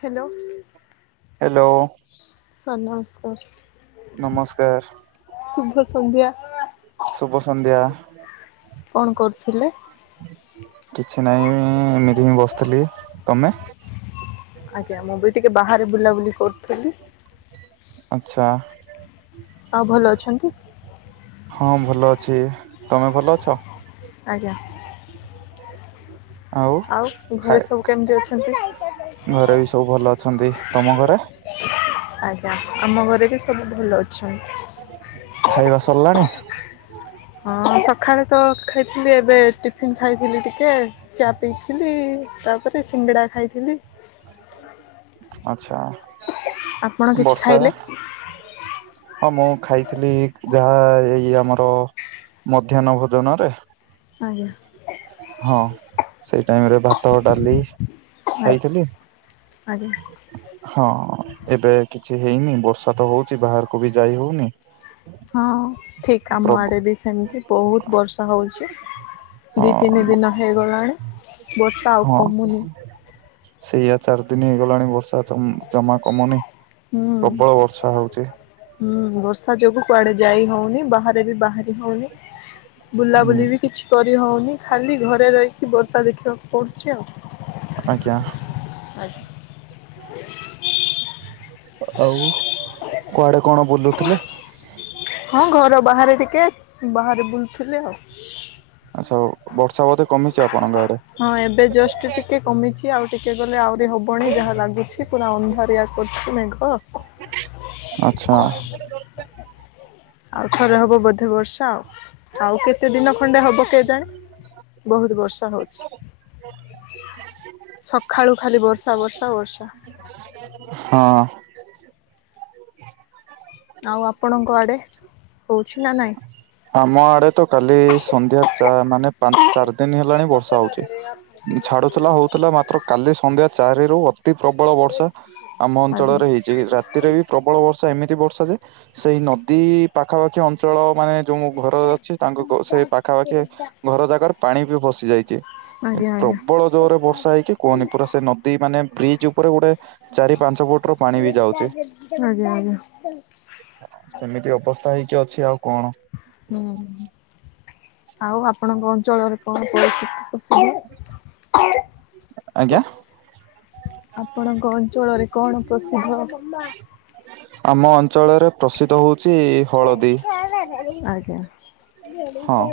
Hello hello sir ନମସ୍କାର। ନମସ୍କାର। ଶୁଭ ସନ୍ଧ୍ୟା। ସୁୁଭ ସନ୍ଧ୍ୟା। କଣ କରୁଥିଲେ? କିଛି ନାଇଁ ଏମିତି ହିଁ ବସିଥିଲି ତମେ? ଆଜ୍ଞା ମୁଁ ବି ଟିକେ ବାହାରେ ବୁଲାବୁଲି କରୁଥିଲି। ଆଚ୍ଛା। ଆଉ ଭଲ ଅଛନ୍ତି? ହଁ ଭଲ ଅଛି ତମେ ଭଲ ଅଛ? ଆଜ୍ଞା। ହଁ। ଆଉ ଘରେ ସବୁ କେମିତି ଅଛନ୍ତି। ଘରେ ବି ସବୁ ଭଲ ଅଛନ୍ତି ତମ ଘରେ। ଆଜ୍ଞା ଆମ ଘରେ ବି ସବୁ ଭଲ ଅଛନ୍ତି। ଖାଇବା ସରିଲାଣି। ହଁ ସକାଳେ ତ ଖାଇଥିଲି ଏବେ ଟିଫିିନ ଖାଇଥିଲି ଟିକେ ଚା ପିଇଥିଲି ତାପରେ ସିଙ୍ଗଡ଼ା ଖାଇଥିଲି। ଆଚ୍ଛା ଆପଣ କିଛି ବର୍ଷା। ଖାଇଲେ? ହଁ ମୁଁ ଖାଇଥିଲି ଯାହା ଏଇ ଆମର ମଧ୍ୟାହ୍ନ ଭୋଜନରେ ଆଜ୍ଞା। ହଁ ସେଇ ଟାଇମ ରେ ଭା ତ ଡାଲି ଆଜ୍ଞା ଖାଇଥିଲି। ଆଜ୍ଞା। ହଁ ଏବେ କିଛି ହେଇନି ବର୍ଷା ତ ହଉଛି ବାହାରକୁ ବି ଯାଇ ହଉନି। ହଁ ଠିକ୍ ଆମ ପ୍ରବ ଆଡ଼େ ବି ସେମିତି ବହୁତ ବର୍ଷା ହଉଚି। ହଁ ଦି ତିନି ଦିନ ହେଇଗଲାଣି ବର୍ଷା ଆଉ ହଁ କମୁନି। ସେଇଆ ଚାରି ଦିନ ହେଇଗଲାଣି ବର୍ଷା ଜ ଜମା କମୁନି ହୁଁ ପ୍ରବଳ ବର୍ଷା ହଉଚି। ହୁଁ ବର୍ଷା ଯୋଗୁ କୁଆଡେ ଯାଇ ହଉନି ବାହାରେ ବି ବାହାରି ହଉନି। ହୁଁ ବୁଲାବୁଲି ବି କିଛି କରିହଉନି ଖାଲି ଘରେ ରହିକି ବର୍ଷା ଦେଖିବାକୁ ପଡୁଚି ଆଉ। ଆଜ୍ଞା। ଆଉ କୁଆଡେ କଣ ବୁଲୁଥିଲେ। ହଁ ଘର ବାହାରେ ଟିକେ ବାହାରେ ବୁଲୁଥିଲି ଆଉ। ଆଛ ହଉ ବର୍ଷା ବୋଧେ କମିଛି ଆପଣଙ୍କ ଆଡେ। ହଁ ଏବେ ଜଷ୍ଟ ଟିକେ କମିଛି ଆଉ ଟିକେ ଗଲେ ଆହୁରି ହବଣି ଯାହା ଲାଗୁଛି ପୁରା ଅନ୍ଧାରିଆ କରୁଚି ମେଘ। [unintelligible] ଆଛା। ଆଉ ଥରେ ହବ ବୋଧେ ବର୍ଷା ଆଉ। ଆଉ କେତେ ଦିନ ଖଣ୍ଡେ ହବ କେଜାଣି ବହୁତ ବର୍ଷା ହଉଚି। ସକାଳୁ ଖାଲି ବର୍ଷା ବର୍ଷା ବର୍ଷା। ହଁ। ଆଉ ଆପଣଙ୍କ ଆଡ଼େ ହେଉଚି ନା ନାଇଁ। ଆମ ଆଡେ ତ କାଲି ସନ୍ଧ୍ୟା ଚା ମାନେ ପାଞ୍ଚ ଚାରି ଦିନି ହେଲାଣି ବର୍ଷା ହଉଚି। ଛାଡୁଥିଲା ହଉଥିଲା ମାତ୍ର କାଲି ସନ୍ଧ୍ୟା ଚାରି ରୁ ଅତି ପ୍ରବଳ ବର୍ଷା ଆମ ଆଜ୍ଞା ଅଞ୍ଚଳରେ ହେଇଛି ରାତିରେ ବି ପ୍ରବଳ ବର୍ଷା ଏମିତି ବର୍ଷା ଯେ ସେଇ ନଦୀ ପାଖାପାଖି ଅଞ୍ଚଳ ମାନେ ଯୋଉଁ ଘର ଅଛି ତାଙ୍କୁ ସେଇ ପାଖାପାଖି ଘର ଜାଗାରେ ପାଣି ବି ପସି ଯାଇଚି। ଆଜ୍ଞା ଆଜ୍ଞା। ପ୍ରବଳ ଜୋରରେ ବର୍ଷା ହେଇକି କୁହନି ପୁରା ସେ ନଦୀ ମାନେ ବ୍ରିଜ ଉପରେ ଗୋଟେ ଚାରି ପାଞ୍ଚ ଫୁଟ ରୁ ପାଣି ବି ଯାଉଚି। ଆଜ୍ଞା ଆଜ୍ଞା ସେମିତି ଅବସ୍ଥା ହେଇକି ଅଛି ଆଉ କଣ। ହୁଁ ଆଉ ଆପଣଙ୍କ ଅଞ୍ଚଳରେ କଣ ପ୍ରସିଦ୍ଧ। ଆଜ୍ଞା [unintelligible] ଆପଣଙ୍କ ଅଞ୍ଚଳରେ କଣ ପ୍ରସିଦ୍ଧ। ଆମ ଅଞ୍ଚଳରେ ପ୍ରସିଦ୍ଧ ହଉ ଆଜ୍ଞା। ହଁ।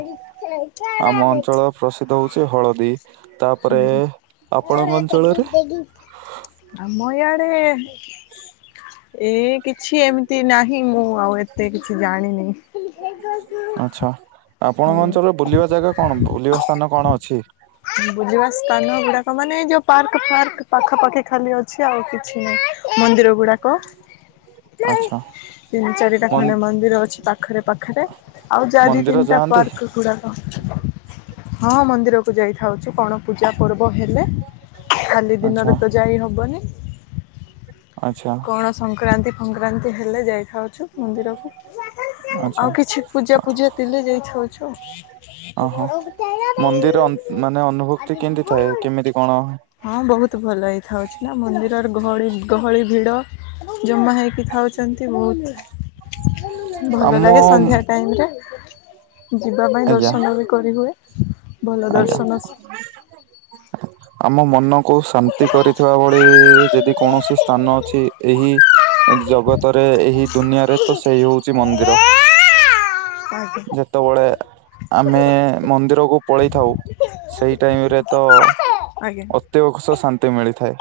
ଆମ ଅଞ୍ଚଳ ପ୍ରସିଦ୍ଧ ହଉଛି ହଳଦୀ ତାପରେ ହୁଁ। ଆପଣଙ୍କ ଅଞ୍ଚଳରେ ଆମ ଇଆଡେ ଏ କିଛି ଏମିତି ନାହିଁ ମୁଁ ଆଉ ଏତେ କିଛି ଜାଣିନି। ଆଛା ଆପଣଙ୍କ ଆଜ୍ଞା। ଅଞ୍ଚଳରେ ବୁଲିବା ଜାଗା କଣ ବୁଲିବା ସ୍ଥାନ କଣ ଅଛି। ବୁଲିବା ସ୍ଥାନ ଗୁଡାକ ମାନେ ଏଇ ଯୋଉ ପାର୍କ ଫାର୍କ ପାଖା ପାଖି ଖାଲି ଅଛି ଆଉ କିଛି ନାହିଁ। ମନ୍ଦିର ଗୁଡ଼ାକ ଆଚ୍ଛା ଏଟା ମନ୍ ଖଣ୍ଡେ ମନ୍ଦିର ଅଛି ପାଖରେ ପାଖରେ ଆଉ ଯା ଦି ମନ୍ଦିର ତିନିଟା ଯାଆନ୍ତି ପାର୍କଗୁଡା। ହଁ ମନ୍ଦିରକୁ ଯାଇଥାଉଛୁ କଣ ପୂଜା ପର୍ବ ହେଲେ। ଖାଲି ଆଚ୍ଛା ଦିନରେ ତ ଯାଇ ହବନି। ଆଚ୍ଛା। କଣ ସଂକ୍ରାନ୍ତି ଫକ୍ରାନ୍ତି ହେଲେ ଯାଇଖାଉଚୁ ମନ୍ଦିରକୁ। ଆଚ୍ଛା ଆଉ କିଛି ପୂଜା ପୂଜା ଥିଲେ ଯାଇଖାଉଛୁ। ଓହୋ। ମନ୍ଦିର ଅନ୍ ମାନେ ଅନୁଭୂତି କେମିତି ଥାଏ କେମିତି କଣ [unintelligible] ହଁ ବୋହୁତ ଭଲ ହେଇଥାଉଚି ନା ମନ୍ଦିରରେ ଗହଡି ଗହଳି ଭିଡ ଜମା ହେଇ ଖାଉଚନ୍ତି ବୋହୁତ ଭଲ ଆମ ଲାଗେ ସନ୍ଧ୍ୟା ଟାଇମରେ। ଯିବା ପାଇଁ ଆଜ୍ଞା ଦର୍ଶନ ବି କରିହୁଏ। ଭଲ ଆଜ୍ଞା ଦର୍ଶନ ଆମ ମନ କୁ ଶାନ୍ତି କରିଥିବା ଭଳି ଯଦି କୌଣସି ସ୍ଥାନ ଅଛି ଏହି ଜଗତରେ ଏହି ଦୁନିଆରେ ତ ସେହି ହୋଉଚି ମନ୍ଦିର ଆଜ୍ଞା ଯେତେବେଳେ ଆମେ ମନ୍ଦିରକୁ ପଳେଇଥାଉ ସେଇ ଟାଇମରେ ତ ଆଜ୍ଞା ଅତ୍ୟବକ୍ସ ଶାନ୍ତି ମିଳିଥାଏ।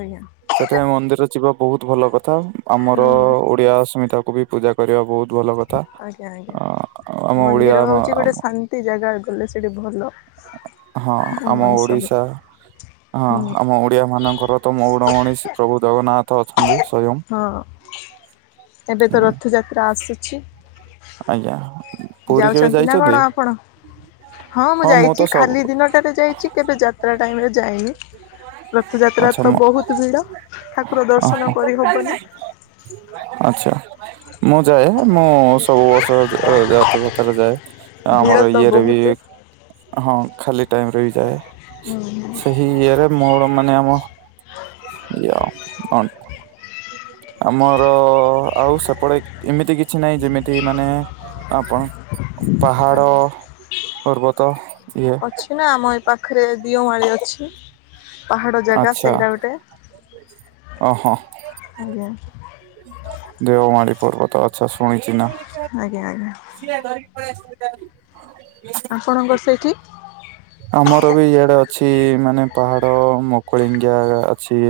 ଆଜ୍ଞା ସେଠି ମନ୍ଦିର ଯିବ ବୋହୁତ ଭଲ କଥା ଆମର ହୁଁ ଓଡିଆ ଅସ୍ମିତାକୁବି ପୂଜା କରିବା ବୋହୁତ ଭଲ କଥା ଆଜ୍ଞା ଆଜ୍ଞା। ଆ-ଆ-ଆମ ଓଡ଼ିଆ ଆମ ଆମ ଏଇ ଜାଗା ଗଲେ ସେଇଠି ଭଲ। ହଁ ଆମ ମଣିଷ ହୁଏ। ଓଡିଶା ହଁ ହୁଁ ଆମ ଓ ଓଡ଼ିଆ ମାନଙ୍କର ତ ମଉଡ଼ମଣି ଶି ପ୍ରଭୁ ଜଗନ୍ନାଥ ଅଛନ୍ତି ସ୍ବୟଂ। ହଁ ଏବେ ତ ରଥଯାତ୍ରା ଆସୁଛି। ଆଜ୍ଞା। ପୁରୀ କେବେ ଯାଉଚନ୍ତି ନା ଯାଇଛନ୍ତି? କଣ ଆପଣ ହଁ ମୁଁ ଯାଇଚି ଖାଲି ଦିନଟାରେ ଯାଇଚି କେବେ ଯା ଯାତ୍ରା ଟାଇମରେ ଯାଇନି। ଆଚ୍ଛା ରଥଯାତ୍ରାତ ବୋହୁତ୍ ଭିଡ଼ ଠାକୁର ଦର୍ଶନ କରିହବନି। ଆଛା। ମୁଁ ଯାଏ ମୁଁ ସବୁ ବର୍ଷ ଯା-ଆ-ରଥଯାତ୍ରା ଯାଏ। ଭିଡ଼ ଆମର ତ ଇଏରେ ବି ବହୁତ ହଁ ଖାଲି ଟାଇମରେ ବି ଯାଏ ସେହି ଇଏରେ ମୋର ମାନେ ଆମ ସେୟା ଆଉ କଣ ଆମର ଆଉ ସେପଟେ ଏମିତି କିଛି ନାହିଁ ଯେମିତି ମାନେ ଆପଣ ପାହାଡ ଆଜ୍ଞା। ପର୍ବତ ଇଏ ଅଛି ନା ଆମ ଏ ପାଖରେ ଦିଓମାଳି ଅଛି। ପାହାଡ଼ ଜାଗା ଆଚ୍ଛା ସେଇରା ଗୋଟେ ଆଜ୍ଞା। ଦେଓମାଳୀ ପର୍ବତ ଆଛା ଶୁଣିଚି ନା। ଆଜ୍ଞା ଆଜ୍ଞା ସିଏ ଧରିକି ପଳେଇ ସୁବିଧା ଆପଣଙ୍କର ସେଇଠି ଆମର ବି ଇଆଡେ ଅଛି ମାନେ ପାହାଡ ମକୁଳିଙ୍ଗିଆ ଅଛି।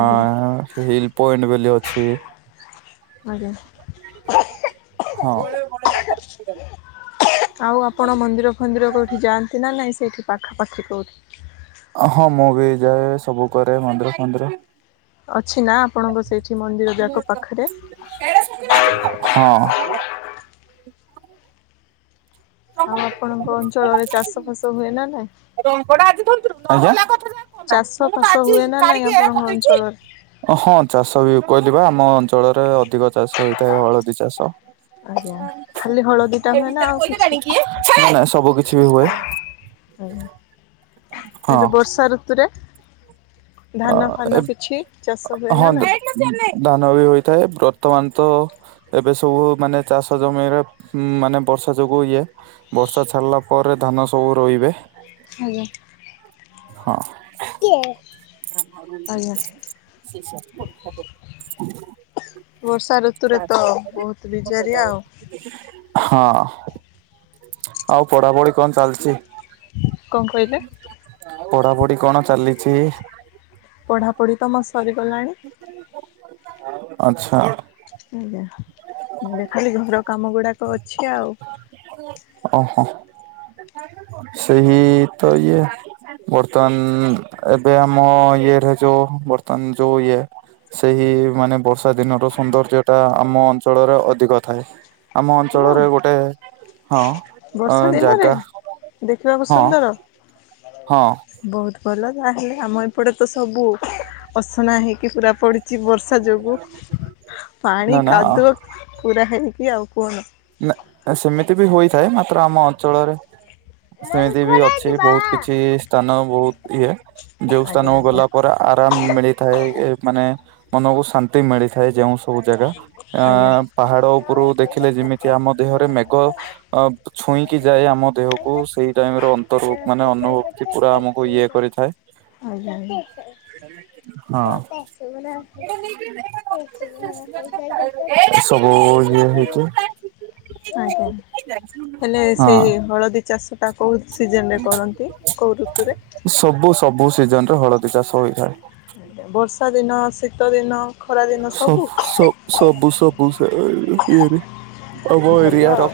ଆଜ୍ଞା ହିଲ୍ ପଏଣ୍ଟ ବୋଲି ଅଛି। ଆଜ୍ଞା। ଆଉ ହଁ ଆପଣ ମନ୍ଦିର ମନ୍ଦିର କୋଉଠି ଯାଆନ୍ତି ନା ନାଇଁ ସେଇଠି ପାଖାପାଖି କୋଉଠି? ହଁ ମୁଁ ବି ଯାଏ ସବୁ କରେ ମନ୍ଦିର ଫନ୍ଦିର। ଅଛି ନା ଆପଣଙ୍କ ସେଇଠି ମନ୍ଦିର ଯାକ ପାଖରେ? ହଁ। ଆଉ ଆପଣଙ୍କ ଅଞ୍ଚଳରେ ଚାଷ ଫାଷ ହୁଏ ନା ନାଇ? ଚାଷ ଫାସ ହୁଏ ନା ନାଇଁ ଆପଣଙ୍କ ଅଞ୍ଚଳରେ? ଆଜ୍ଞା? ଅହଁ ଚାଷ ବି କହିଲି ପା ଆମ ଅଞ୍ଚଳରେ ଅଧିକ ଚାଷ ହେଇଥାଏ ହଳଦୀ ଚାଷ। ଆଜ୍ଞା ଖାଲି ହଳଦୀଟା ହୁଏ ନା ଆଉ କିଛି? ନାଇ ନାଇ ସବୁ କିଛି ବି ହୁଏ। ହଁ ଏବେ ବର୍ଷା ଋତୁରେ ଧାନ ଫାନ କିଛି ଚାଷ ହୁଏ ହଁ ନା ନାହି? ଧାନ ବି ହୋଇଥାଏ ବର୍ତ୍ତମାନ ତ ଏବେ ସବୁ ମାନେ ଚାଷ ଜମିରେ ମାନେ ବର୍ଷା ଯୋଗୁ ଇଏ। ବର୍ଷା ଛାଡ଼ିଲା ପରେ ଧାନ ସବୁ ରୋଇବେ। ଆଜ୍ଞା ହଁ ଆଜ୍ଞା। ସେଖ [unintelligible] ବର୍ଷା ଋତୁରେ ତ ବହୁତ ବିଜାରିଆ ଆଉ। ହଁ ଆଉ ପଢାପଢି କଣ ଚାଲିଚି? କଣ କହିଲେ? ପଢାପଢି କଣ ଚାଲିଛି? ପଢ଼ାପଢ଼ି ତ ମୋ ସରିଗଲାଣି। ଆଛା ଆଜ୍ଞା ଏବେ ଖାଲି ଘର କାମ ଗୁଡ଼ାକ ଅଛି ଆଉ। ଓଃହ ସେହି ତ ଇଏ। ବର୍ତ୍ତମାନ ଏବେ ଆମ ଇଏରେ ଯୋଉ ବର୍ତ୍ତମାନ ଯୋଉ ଇଏ। ସେଇ ମାନେ ବର୍ଷା ଦିନର ସୌନ୍ଦର୍ଯ୍ୟ ଟା ଆମ। ଅଞ୍ଚଳରେ ଅଧିକ ଥାଏ ଆମ ହଁ ଅଞ୍ଚଳରେ ଗୋଟେ ହଁ। ଆଁ ବର୍ଷା ଦିନରେ ଜାଗା ଦେଖିବାକୁ ହଁ ସୁନ୍ଦର ହଁ। ବହୁତ ଭଲ ତାହେଲେ ଆମ ଏପଟେ ତ ସବୁ ଅସନା ହେଇକି ପୁରା ପଡ଼ିଛି। ଛି ବର୍ଷା ଯୋଗୁଁ ପାଣି ନା ନା କାଦୁଅ ପୁରା ହେଇକି ଆଉ କୁହନି। ନା ସେମିତି ବି ହୋଇଥାଏ ମାତ୍ର ଆମ ଅଞ୍ଚଳରେ ସେମିତି ବି ଅଛି ବହୁତ କିଛି ସ୍ଥାନ ବହୁତ ଇଏ ଯଉ ସ୍ଥାନକୁ ଆଜ୍ଞା ଗଲା ପରେ ଆରାମ ମିଳିଥାଏ ମାନେ ମନକୁ ଶାନ୍ତି ମିଳିଥାଏ ଯେଉଁ ସବୁ ଜାଗା ଆ ଆଜ୍ଞା ଆଜ୍ଞା ପାହାଡ ଉପରୁ ଦେଖିଲେ ଯେମିତି ଆମ ଦେହରେ ମେଘ ଅ ଛୁଇଁକି ଯାଏ ଆମ ଦେହକୁ, ସେଇ ଟାଇମରେ ଅନ୍ତର୍ଭୋଗ ମାନେ ଅନୁଭକ୍ ପୁରା ଆମକୁ ଇଏ କରିଥାଏ ଆଜ୍ଞା ଆଜ୍ଞା ହଁ ଏ ସବୁ ଇଏ ହେଇଛି ଆଜ୍ଞା ହେଲେ ହଁ ସେଇ ହଳଦୀ ଚାଷଟା କେଉଁ ସିଜନ ରେ କରନ୍ତି କେଉଁ ଋତୁରେ? ସବୁ ସବୁ ସିଜନ ରେ ହଳଦୀ ଚାଷ ହୋଇଥାଏ? ବର୍ଷା ଦିନ, ଶୀତ ଦିନ ଖରା ଦିନ ସବୁ ସ ସବୁ ସବୁ ସେ ଇଏରେ। ଆମ ଭଲ ଏରିଆ ର ଆଉ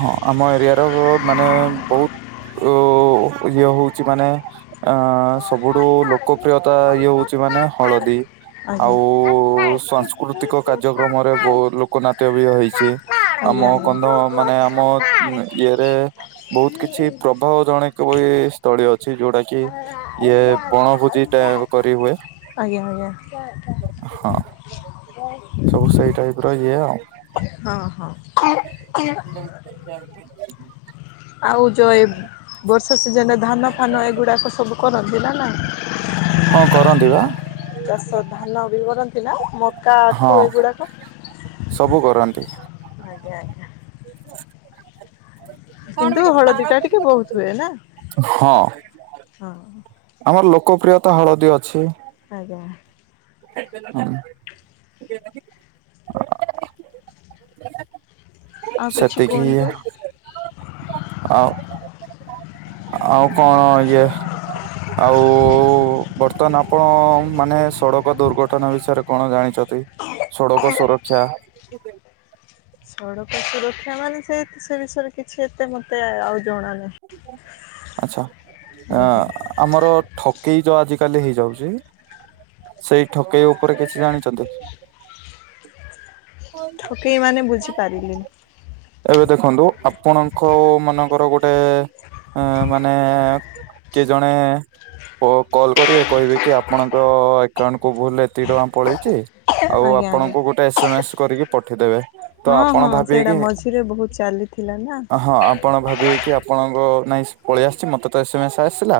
ହଁ ଆମ ଏରିଆ ର ମାନେ ବହୁତ ଓ ଇଏ ହଉଛି ମାନେ ଅ ସବୁଠୁ ଲୋକପ୍ରିୟତା ଇଏ ହଉଛି ମାନେ ହଳଦୀ। ଆଜ୍ଞା। ଆଉ ସାଂସ୍କୃତିକ କାର୍ଯ୍ୟକ୍ରମରେ ବହୁ ଲୋକ ନାଟ୍ୟ ବି ହେଇଛି। ଆଜ୍ଞା ଆମ ଆଜ୍ଞା। କନ୍ଧ ମାନେ ଆମ ଇଏରେ ବହୁତ କିଛି ପ୍ର ବହୁତ ଜଣେକ ବି ସ୍ଥଳୀ ଅଛି ଯୋଉଟା କି ଇଏ ବଣଭୋଜି ଟା କରିହୁଏ। ଆଜ୍ଞା ଆଜ୍ଞା ହଁ ସବୁ ସେଇ ଟାଇପ ର ଇଏ ଆଉ। ହଁ ହଁ ଆଛା ଆଉ ଯେଉଁ ଏ ବର୍ଷା ସିଜନେ ଧାନ ଫାନ ଏଗୁଡ଼ାକ ସବୁ କରନ୍ତି ନା? ହଁ କରନ୍ତି ବାଃ ଚାଷ ଧାନ ବି କରନ୍ତି ନା ମୋ ହଁ ସବୁ କରନ୍ତି ଆଜ୍ଞା ଆଜ୍ଞା। କିନ୍ତୁ ହଳଦୀଟା ଟିକେ ବହୁତ ହୁଏ ନା ହଁ। ହଁ ଆମର ଲୋକପ୍ରିୟତା ହଳଦୀ ଅଛି। ଆଜ୍ଞା। ହୁଁ। ଆଉ କିଛି ସେତିକି ଇଏ କୁହନ୍ତୁ। ଆଉ, ଆଉ କଣ ଇଏ ଆଉ ବର୍ତ୍ତମାନ ଆପଣ ମାନେ ସଡକ ଦୁର୍ଘଟଣା ବିଷୟରେ କଣ ଜାଣିଚ ସଡ଼କ ସୁରକ୍ଷା। ସଡ଼କ ସୁରକ୍ଷା ମାନେ ସେଇ ସେ ବିଷରେ କିଛି ଏତେ ମତେ ଆଉ ଜଣାନାହିଁ। ଆଚଛା ଆଜ୍ଞା ଆଁ ଆମର ଠକେଇ ଯଉ ଆଜିିକାଲି ହେଇଯାଉଛି। ସେଇ ଠକେଇ ଉପରେ କିଛି ଜାଣିଛନ୍ତି କି? [unintelligible] ଠକେଇ ମାନେ ବୁଝିପାରିଲିନି। ଏବେ ଦେଖନ୍ତୁ ଆପଣଙ୍କ ମାନଙ୍କର ଗୋଟେ ମାନେ କେ ଜଣେ ଓ କଲ୍ କରିବେ କହିବେ କି ଆପଣଙ୍କ ଆକାଉଣ୍ଟକୁୁ ଭୁଲ ଏତିକି ଟଙ୍କା ପଳେଇଛି ଆଉ ଆଜ୍ଞା ଆଜ୍ଞା ଆପଣଙ୍କୁ ଗୋଟେ ଏସ ଏମ ଏସ୍ କରିକି ପଠେଇଦେବେ, ତ ଆପଣ ଭାବିବେ କି ଥିରେ ବହୁତ ଚାଲିଥିଲା ନା ହଁ ଆପଣ ଭାବିବେ କି ଆପଣଙ୍କ ନାଇଁ ପଳେଇ ଆସିଛି, ମତେ ତ ଏସେ ମେସ ଆସିଲା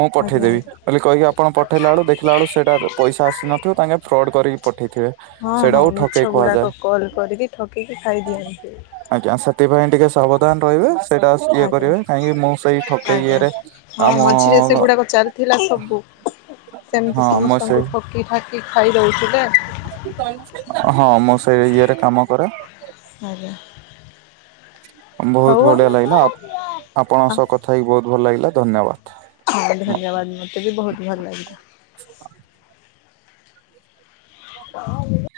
ମୁଁ ଆଜ୍ଞା ପଠେଇଦେବି। ଆଜ୍ଞା। ବୋଲି କହିକ ଆପଣ ପଠେଇଲା ବେଳକୁ ଦେଖିଲା ଆଳୁକୁ ସେଇଟା ପଇସା ଆସିନଥିବ ତାଙ୍କେ ଫ୍ରଡ଼୍ କରିକି ପଠେଇଥିବେ। ହଁ ହଁ ସେଇଟାକୁ ମିଛ ଠକେଇ ଗୁଡ଼ାକ କୁହାଯାଏ। କଲ୍ କରିକି ଠକିକି ଖାଇଦିଅନ୍ତି। ଆଜ୍ଞା, ସେଥିପାଇଁ ଟିକେ ସାବଧାନ ରହିବେ। ସେଇଟା ଇଏ ଆଜ୍ଞା କରିବେ, କାହିଁକି ମୁଁ ସେଇ ଠକେଇ ଆଜ୍ଞା ଇଏରେ ହଁ ଆମ ମଝିରେ ସେଗୁଡ଼ାକ ଚାଲିଥିଲା ସବୁ। ସେମିତି ହଁ ମୁଁ ସମସ୍ତଙ୍କୁ ସେଇ ଠକି ଠାକି ଖାଇ ଦଉଛି ନା। ହଁ ମୁଁ ସେଇ ଇଏରେ କାମ କରେ। ଆଜ୍ଞା। ହଉ ବହୁତ ବଢିଆ ଆମେ ଲାଗିଲା, ଆପଣଙ୍କ ସହ କଥା ହେଇକି ବହୁତ ଭଲ ଲାଗିଲା ଧନ୍ୟବାଦ। ହଁ ଧନ୍ୟବାଦ ମୋତେ ବି ବହୁତ ଭଲ ଲାଗିଲା। [inaudible] [inaudible]